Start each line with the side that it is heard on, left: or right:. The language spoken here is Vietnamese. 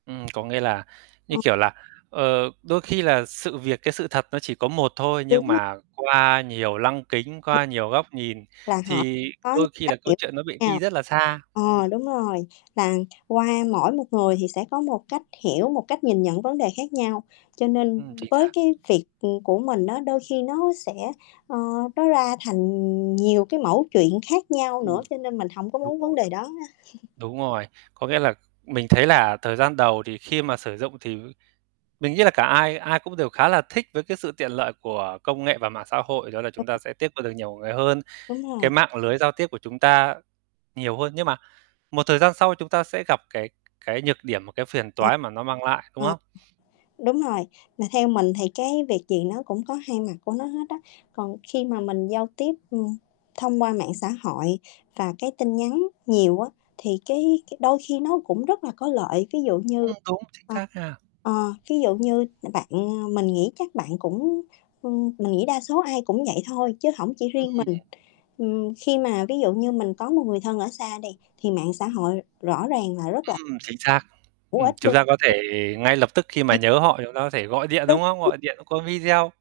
right: Ừm, có nghĩa là như
left: Ừm.
right: kiểu là, ờ, đôi khi là sự việc, cái sự thật nó chỉ có một thôi
left: Đúng
right: nhưng
left: r
right: mà qua nhiều lăng kính,
left: Đúng.
right: qua nhiều góc nhìn
left: Là họ
right: thì
left: có
right: đôi khi là câu chuyện nó bị
left: [unintelligible]
right: đi
left: nhau.
right: rất là xa.
left: Ờ,
right: Ừm.
left: đúng rồi. Là, qua mỗi một người thì sẽ có một cách hiểu, một cách nhìn nhận vấn đề khác nhau. Cho nên
right: Ừm, chính
left: với
right: xác.
left: cái việc, ừm, của mình á, đôi khi nó sẽ ờ, nó ra thành nhiều cái mẩu chuyện khác nhau nữa.
right: Ừm,
left: Cho nên mình hổng có
right: đúng
left: muốn vấn
right: rồi.
left: đề đó ha
right: Đúng rồi. Có nghĩa là mình thấy là thời gian đầu thì khi mà sử dụng thì mình nghĩ là cả ai ai cũng đều khá là thích với cái sự tiện lợi của công nghệ và mạng xã hội. Đó là chúng ta
left: [unintelligible]
right: sẽ tiếp qua được nhiều người hơn.
left: Đúng
right: Cái
left: rồi.
right: mạng lưới giao tiếp của chúng ta nhiều hơn, nhưng mà một thời gian sau chúng ta sẽ gặp cái cái nhược điểm và cái phiền
left: Ờ,
right: toái mà nó mang lại, đúng
left: ờ,
right: không?
left: đúng rồi. Mà theo mình thì cái việc gì nó cũng có hai mặt của nó hết á. Còn khi mà mình giao tiếp, ừm, thông qua mạng xã hội và cái tin nhắn nhiều á, thì cái cái đôi khi nó cũng rất là có lợi. Ví dụ như
right: Ừm, đúng. Chính
left: ờ,
right: xác ha.
left: ờ, ví dụ như bạn mình nghĩ chắc bạn cũng, ừm, mình nghĩ đa số ai cũng vậy thôi chứ hổng chỉ
right: Ừm,
left: riêng mình.
right: ừm.
left: Ừm, khi mà ví dụ như mình có một người thân ở xa đi thì mạng xã hội r rõ ràng là rất là
right: Ừm, chính xác.
left: hữu
right: Ừm,
left: ích
right: chúng ta có thể
left: [unintelligible]
right: ngay lập tức khi mà
left: Ừm.
right: nhớ họ chúng ta có thể gọi điện,
left: Đúng,
right: đúng không?
left: đúng.
right: Gọi điện qua video.